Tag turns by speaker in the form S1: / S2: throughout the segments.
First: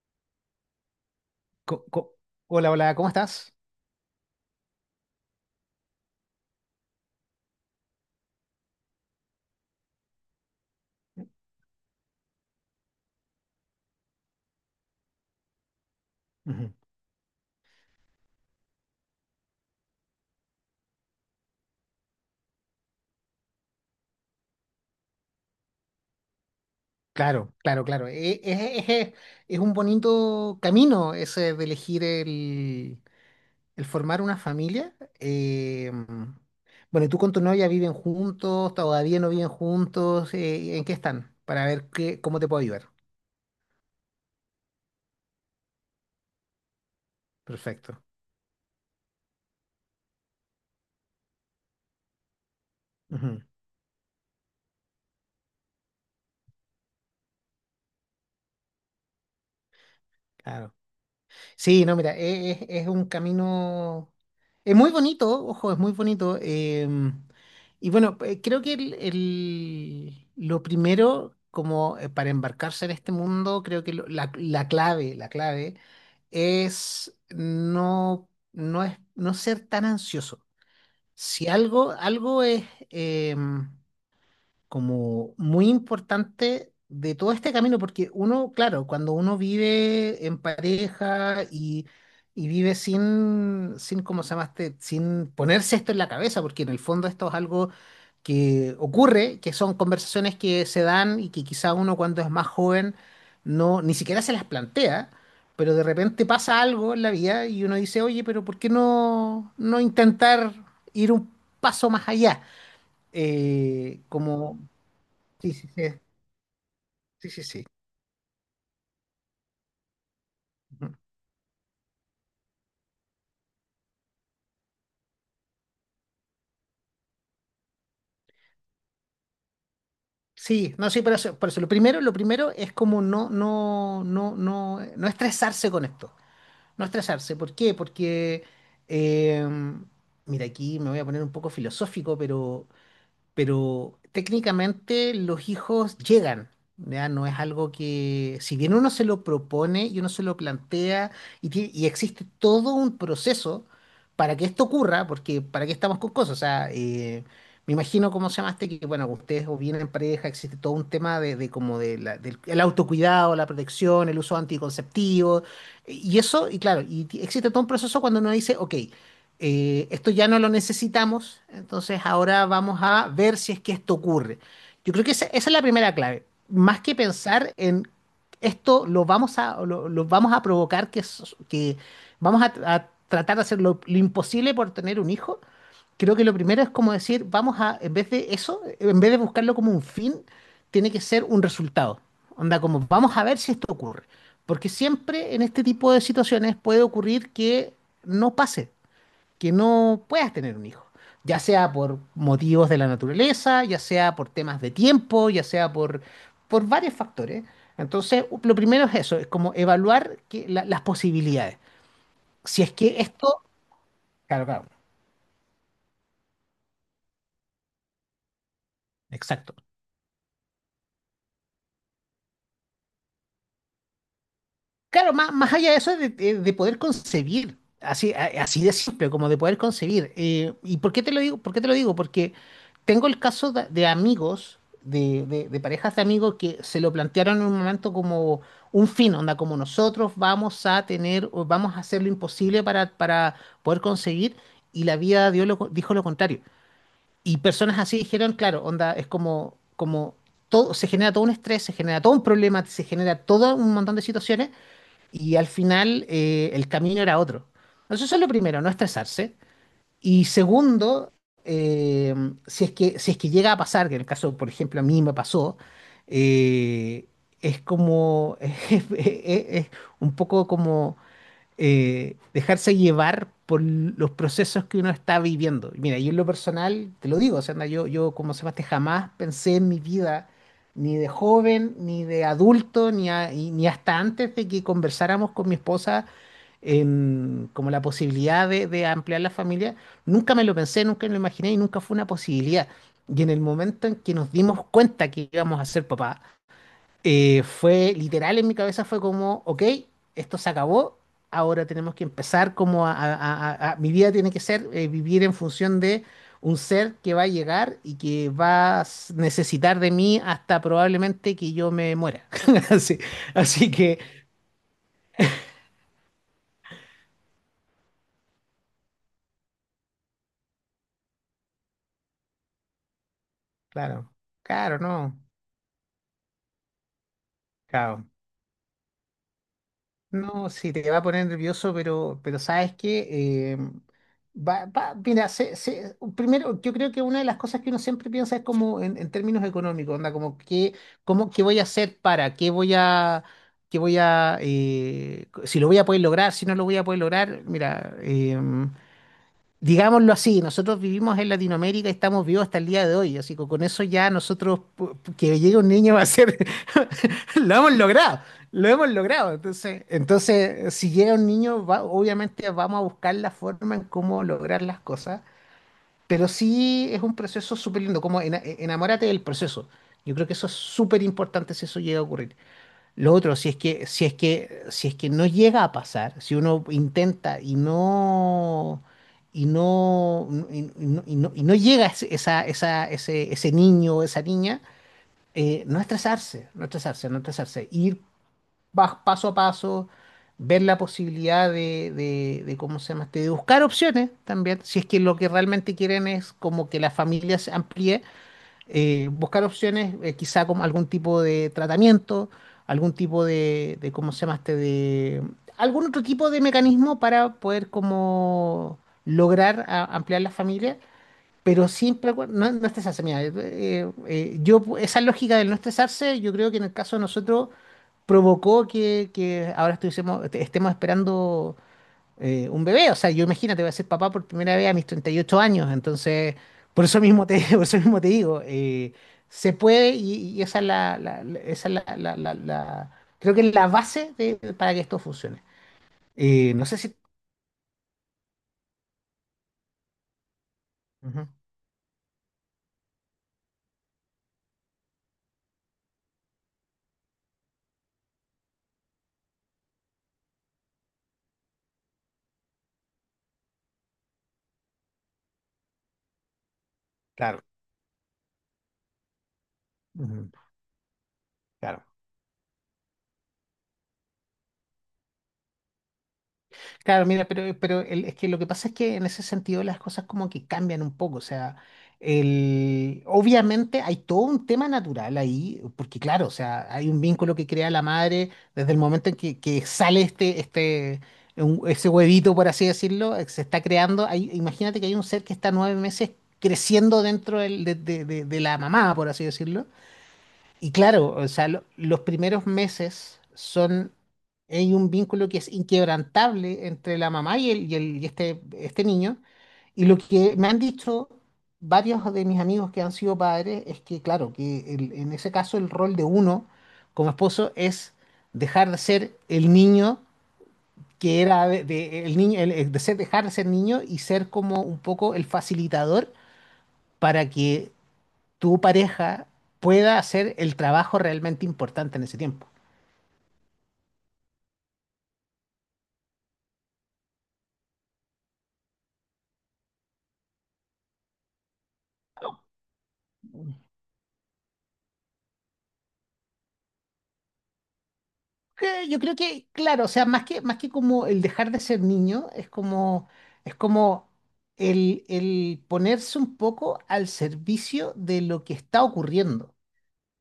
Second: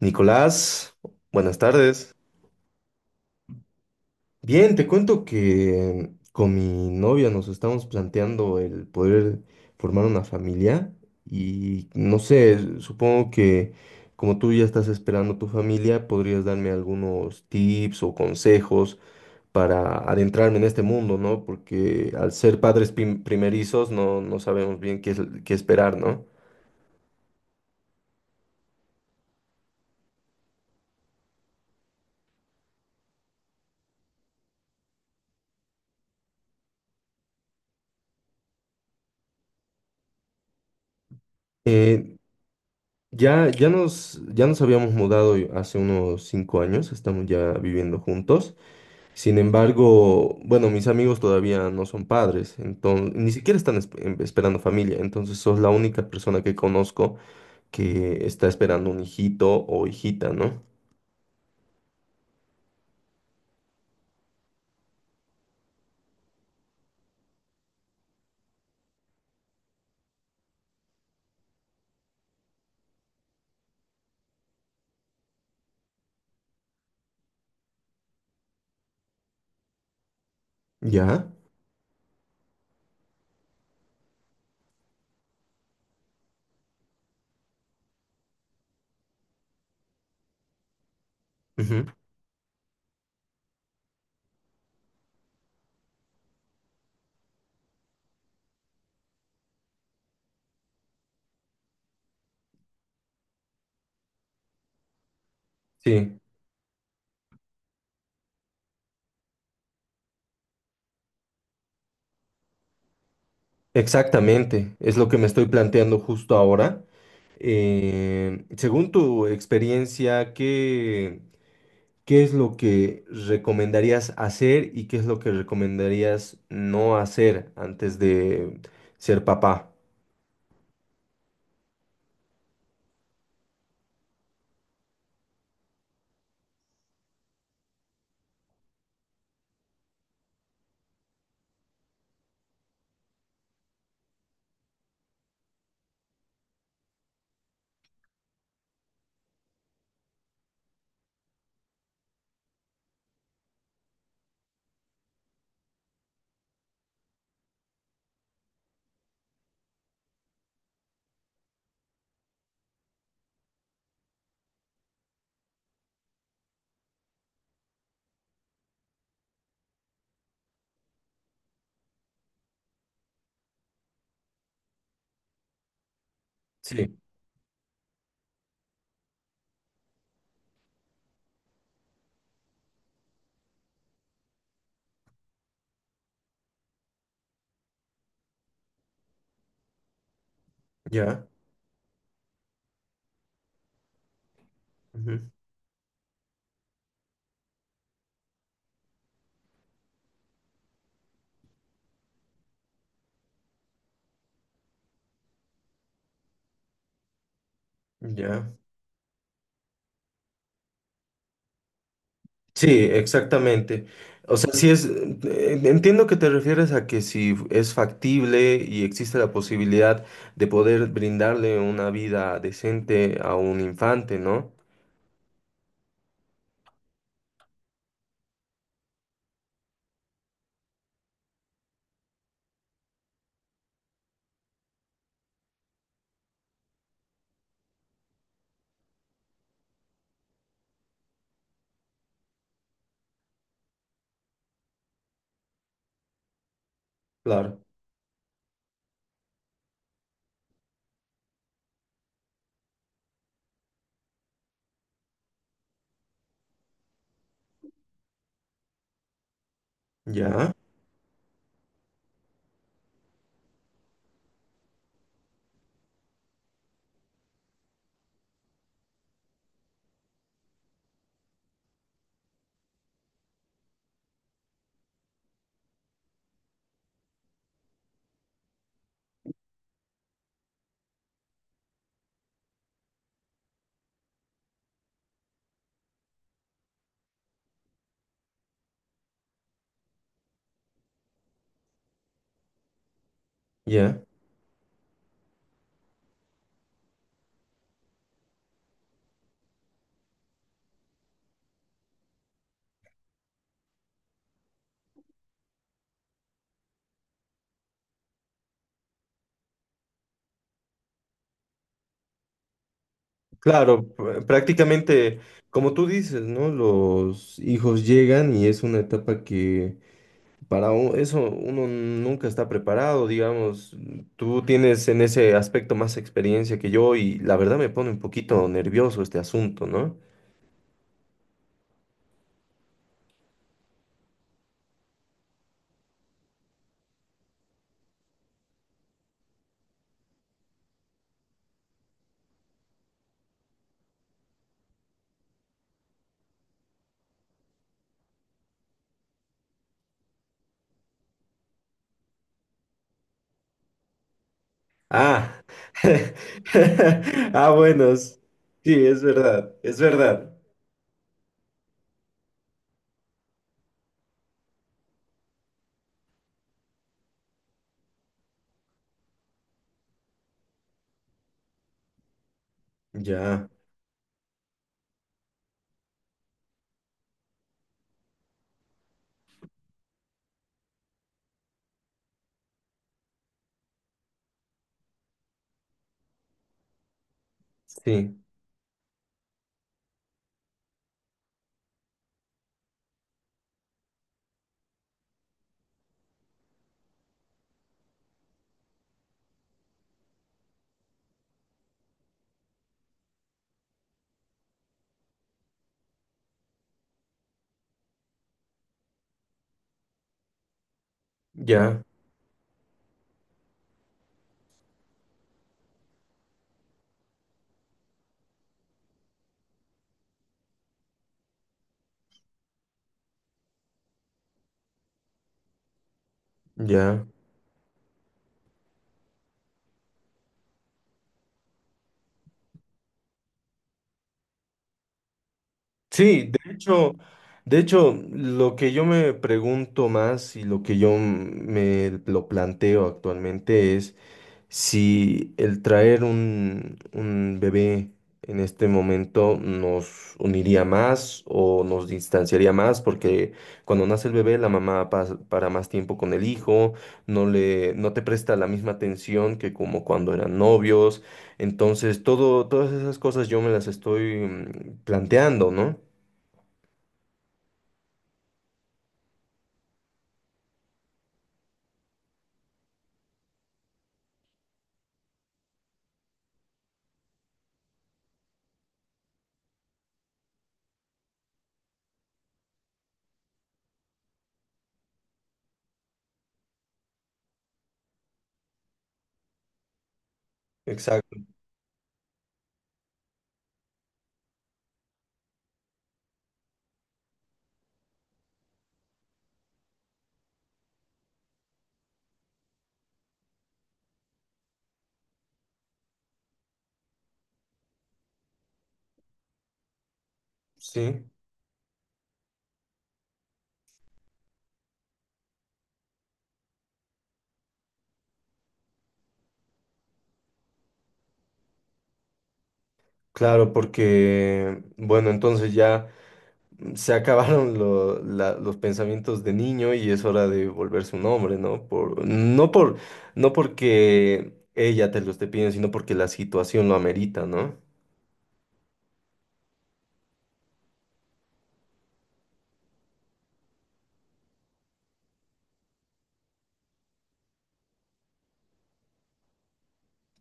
S1: Nicolás, buenas
S2: Co-
S1: tardes.
S2: co- Hola, hola, ¿cómo estás?
S1: Bien, te cuento que con mi novia nos estamos planteando el poder formar una familia y no sé, supongo que como tú ya estás esperando tu familia, podrías darme
S2: Ujú.
S1: algunos tips o consejos para adentrarme en este mundo, ¿no? Porque al ser padres primerizos no, no sabemos bien qué esperar, ¿no?
S2: Claro, claro, claro. Es, es- es un bonito camino, ese de elegir el formar una familia. Eh, bueno, ¿y tú con tu novia viven juntos? ¿Todavía no viven juntos? ¿En qué están? Para ver
S1: Eh,
S2: qué, cómo te puedo ayudar.
S1: Ya, ya nos habíamos mudado hace unos 5 años, estamos ya viviendo
S2: Perfecto.
S1: juntos. Sin embargo, bueno, mis amigos todavía no son padres, entonces ni
S2: Ujú.
S1: siquiera están esperando familia. Entonces sos la única persona que conozco que está esperando un hijito o hijita, ¿no?
S2: Claro. Sí, no, mira, es un camino, es muy bonito, ojo, es muy bonito. Y bueno, creo que lo primero, como para embarcarse en este mundo, creo que la, la clave es no, no, es no ser tan ansioso.
S1: ¿Ya?
S2: Si algo, algo es, em, como muy importante de todo este camino, porque uno, claro, cuando uno vive en pareja
S1: Ujú.
S2: y vive sin, ¿cómo se llama este? Sin ponerse esto en la cabeza, porque en el fondo esto es algo que ocurre, que son conversaciones que se dan y que quizá uno cuando es más joven no, ni siquiera se las plantea. Pero de
S1: Sí,
S2: repente pasa algo en la vida y uno dice, oye, pero ¿por qué no, no intentar ir un paso más allá? Como
S1: exactamente. Es lo que me estoy
S2: Sí, sí, sí,
S1: planteando justo ahora.
S2: sí, sí, sí.
S1: Según tu experiencia,
S2: Ujú.
S1: ¿qué? ¿Qué es lo que recomendarías hacer y qué es lo que recomendarías no hacer antes de ser papá?
S2: Sí, no, sí, por eso, por eso. Lo primero es como no, no, no, no, no estresarse con esto. No estresarse. ¿Por qué? Porque, eh, mira, aquí me voy a poner un poco filosófico, pero técnicamente los hijos llegan, ¿ya? No es algo que, si bien uno se lo propone y uno se lo plantea y, y existe todo un proceso para que esto ocurra, porque para qué estamos con cosas, o sea, me imagino cómo se llamaste, que bueno, ustedes o vienen en pareja, existe todo un tema de como de del el autocuidado, la protección, el uso anticonceptivo, y eso, y claro, existe todo un proceso cuando uno dice, ok, esto ya no lo necesitamos, entonces ahora vamos a ver si es que esto ocurre. Yo creo que esa es la primera clave. Más que
S1: Sí,
S2: pensar en esto, lo vamos a, lo vamos a provocar, que vamos a tratar de hacer lo imposible por tener un hijo. Creo que lo primero es como decir, vamos a, en vez de eso, en vez de buscarlo como un fin, tiene que ser
S1: ya,
S2: un resultado. Onda, como vamos a ver si esto ocurre. Porque
S1: ujú,
S2: siempre en este tipo de situaciones puede ocurrir que no pase, que no puedas tener un hijo, ya sea por motivos de la naturaleza, ya sea por temas de tiempo, ya sea por varios factores. Entonces,
S1: ya.
S2: lo primero es eso, es como evaluar las posibilidades. Si
S1: Sí,
S2: es que esto...
S1: exactamente. O
S2: Claro,
S1: sea, si
S2: claro,
S1: es, entiendo que te refieres a que si es factible y existe la
S2: exacto.
S1: posibilidad de poder brindarle una vida decente a un infante, ¿no?
S2: Claro, más, más allá de eso, de, de poder concebir, así, así de simple, como de poder concebir. ¿Y por qué te lo digo? ¿Por qué te lo digo? Porque tengo el caso de amigos, de, de parejas de amigos que se lo plantearon en un momento como un fin, onda, como nosotros vamos a tener, o vamos a hacer lo imposible para poder conseguir, y la vida dijo lo contrario. Y
S1: Claro.
S2: personas así dijeron, claro, onda, es como, como todo, se genera todo un estrés, se genera todo un problema, se genera todo un montón de situaciones y al final el camino era otro. Entonces, eso es lo primero, no estresarse. Y
S1: Ya,
S2: segundo, eh, si es que, si es que llega a pasar, que en el caso, por ejemplo, a mí me pasó, eh, es como, es, es un poco como dejarse llevar por los procesos que uno está viviendo. Y mira, yo en lo personal, te lo digo, o sea, anda, yo como Sebastián jamás pensé en mi vida, ni de joven, ni de adulto, ni, a- y- ni hasta antes de que conversáramos con mi esposa en como la posibilidad de ampliar la familia, nunca me lo pensé, nunca me lo imaginé y nunca fue una posibilidad. Y en el momento en
S1: ya.
S2: que nos dimos cuenta que íbamos a ser papás, fue literal, en mi cabeza fue como, ok, esto se acabó, ahora tenemos que empezar como a, mi vida tiene que ser vivir en función de un ser que va a llegar y que necesitar de mí hasta probablemente que yo me muera. Así, así
S1: Claro,
S2: que,
S1: prácticamente, como tú dices, ¿no? Los hijos llegan y es una etapa que eso uno nunca está preparado, digamos.
S2: claro,
S1: Tú
S2: claro,
S1: tienes en
S2: no,
S1: ese aspecto más experiencia que yo y la verdad me pone un
S2: claro.
S1: poquito nervioso este asunto, ¿no?
S2: No, sí, te va a poner nervioso, pero sabes que va, mira, primero yo creo que una de las cosas que uno siempre piensa es como en términos económicos, onda, como qué, cómo, qué voy a hacer para, qué voy a, si lo voy a poder lograr, si no lo voy a poder lograr, mira, digámoslo así, nosotros vivimos en Latinoamérica y estamos vivos hasta el día de hoy, así que con eso ya nosotros, que
S1: Ah,
S2: llegue un niño va a ser,
S1: ah,
S2: lo hemos
S1: bueno,
S2: logrado, lo
S1: sí,
S2: hemos
S1: es
S2: logrado.
S1: verdad, es
S2: Entonces,
S1: verdad.
S2: entonces si llega un niño, obviamente vamos a buscar la forma en cómo lograr las cosas, pero sí es un proceso súper lindo, como enamórate del proceso. Yo creo que eso es súper importante si eso llega a ocurrir. Lo otro,
S1: Ya,
S2: si es que, si es que, si es que no llega a pasar, si uno intenta y no, y no, y no, y no llega esa, esa, ese niño o esa niña, no estresarse, no estresarse, no estresarse, ir
S1: sí,
S2: paso a paso, ver la posibilidad de ¿cómo se llama este? De buscar opciones también, si es que lo que realmente quieren es como que la familia se amplíe, buscar opciones, quizá como algún tipo de tratamiento, algún tipo de, ¿cómo se llama este? De, algún otro tipo de mecanismo para poder como lograr ampliar la familia, pero
S1: ya,
S2: siempre, no, no estresarse, mira, yo, esa lógica del no estresarse, yo creo que en el caso de nosotros provocó que ahora estuviésemos, estemos esperando un bebé. O sea, yo imagínate, voy a ser papá por primera vez a mis 38 años. Entonces, por eso
S1: ya.
S2: mismo te, por eso mismo te digo, se puede y esa es la, esa es la, creo que es la base para que esto funcione.
S1: Sí,
S2: No sé si...
S1: de hecho, lo que yo me pregunto más y lo que yo
S2: Ujú,
S1: me lo planteo actualmente es si el traer un bebé en este momento nos uniría más o nos distanciaría más, porque cuando nace el bebé la mamá para más tiempo con el hijo,
S2: claro,
S1: no te presta la misma atención que como cuando
S2: ujú,
S1: eran novios.
S2: claro.
S1: Entonces, todas esas cosas yo me las estoy planteando, ¿no?
S2: Claro, mira, pero es que lo que pasa es que en ese sentido las cosas como que cambian un poco, o sea, el, obviamente hay todo un tema natural ahí, porque claro, o sea, hay un vínculo que crea la madre desde el momento en que sale este, este, ese huevito, por así decirlo, se está creando, imagínate que hay un ser que está 9 meses creciendo dentro de, de la mamá, por así decirlo. Y claro,
S1: Exacto,
S2: o sea, los primeros meses son, hay un vínculo que es inquebrantable entre la mamá y, el, y, y este niño. Y lo que me han dicho varios de mis amigos que han sido padres es que, claro, que en ese caso el rol de uno como esposo es dejar de ser el niño
S1: sí,
S2: que era de, el niño, de ser, dejar de ser niño y ser como un poco el facilitador para que tu pareja pueda hacer el trabajo realmente importante en ese tiempo.
S1: claro, porque, bueno, entonces ya se acabaron los pensamientos de niño y es hora de volverse un hombre, ¿no? No porque ella te lo esté pidiendo, sino porque la situación lo amerita, ¿no?
S2: Que yo creo que, claro, o sea, más que como el dejar de ser niño, es como el ponerse un poco al servicio de lo que está ocurriendo.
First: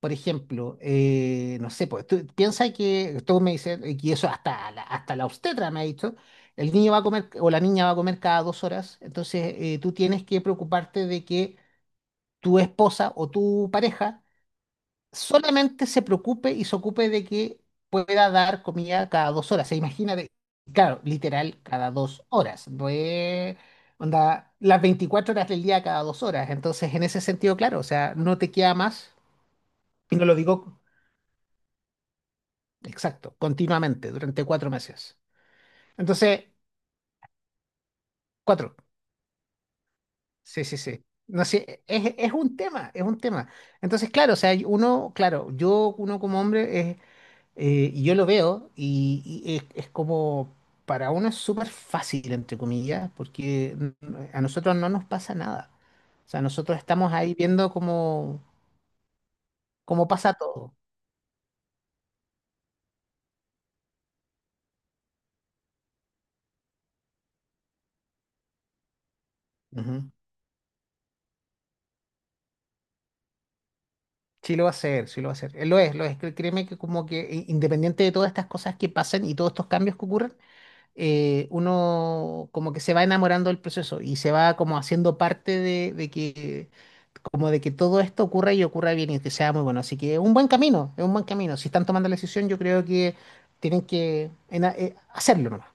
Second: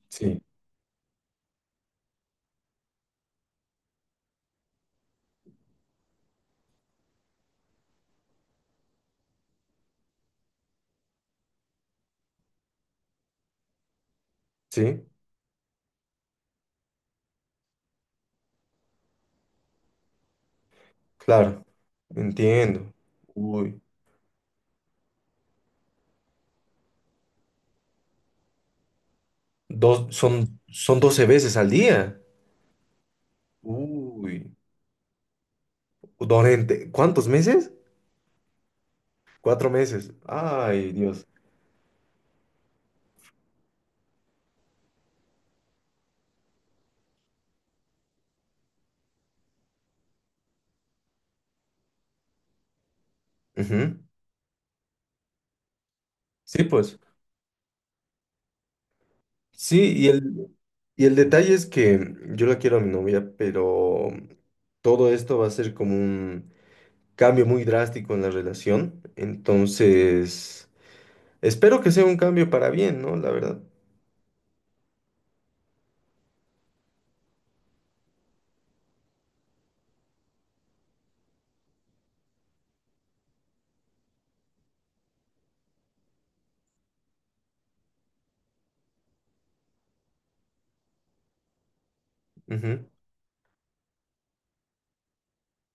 S2: Por
S1: Sí,
S2: ejemplo, no sé, pues tú piensa que, tú me dices, y eso hasta la obstetra me ha dicho, el niño va a comer o la niña va a comer cada 2 horas, entonces tú tienes que preocuparte de que tu esposa o tu pareja
S1: sí,
S2: solamente se preocupe y se ocupe de que pueda dar comida cada 2 horas. Se imagina de, claro, literal,
S1: claro,
S2: cada 2 horas. No
S1: entiendo.
S2: es,
S1: Uy,
S2: onda, las 24 horas del día cada 2 horas. Entonces, en ese sentido, claro, o sea, no te queda más,
S1: dos,
S2: y no lo digo,
S1: son 12 veces al día.
S2: exacto, continuamente,
S1: Uy,
S2: durante 4 meses. Entonces,
S1: durante, ¿cuántos meses?
S2: cuatro.
S1: 4 meses.
S2: Sí, sí,
S1: Ay,
S2: sí.
S1: Dios.
S2: No sé, es un tema, es un tema. Entonces, claro, o sea, uno, claro, yo, uno como hombre, es y yo lo veo y es como, para uno es súper fácil, entre comillas, porque
S1: Ujú.
S2: a nosotros no nos pasa nada. O sea,
S1: Sí,
S2: nosotros
S1: pues.
S2: estamos ahí viendo cómo,
S1: Sí,
S2: cómo pasa todo.
S1: y el detalle es que yo la quiero a mi novia, pero todo esto va a ser como un cambio muy drástico en la relación.
S2: Ujú.
S1: Entonces, espero que sea un cambio para bien, ¿no? La verdad.
S2: Sí lo va a hacer, sí lo va a hacer. Lo es, lo es. Créeme que como que independiente de todas estas cosas que pasen y todos estos cambios que ocurren, uno como que se va enamorando del proceso y se va como haciendo parte de que como de que todo esto ocurra y ocurra bien y que sea muy bueno. Así que es un buen camino, es un buen camino. Si están tomando la decisión, yo creo
S1: Ujú.
S2: que tienen que hacerlo nomás.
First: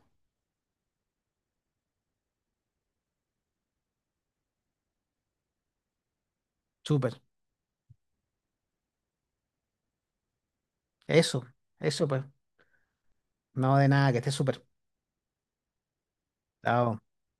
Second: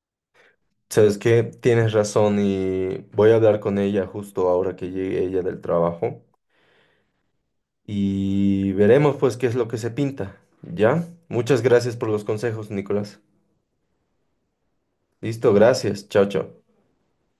S1: Sabes que tienes razón y voy a hablar con ella justo ahora que llegue ella del trabajo
S2: Súper.
S1: y veremos pues qué es lo que se pinta, ¿ya?
S2: Eso,
S1: Muchas gracias
S2: eso
S1: por los
S2: pues.
S1: consejos, Nicolás.
S2: No, de nada, que esté súper.
S1: Listo, gracias. Chao, chao.
S2: Chao.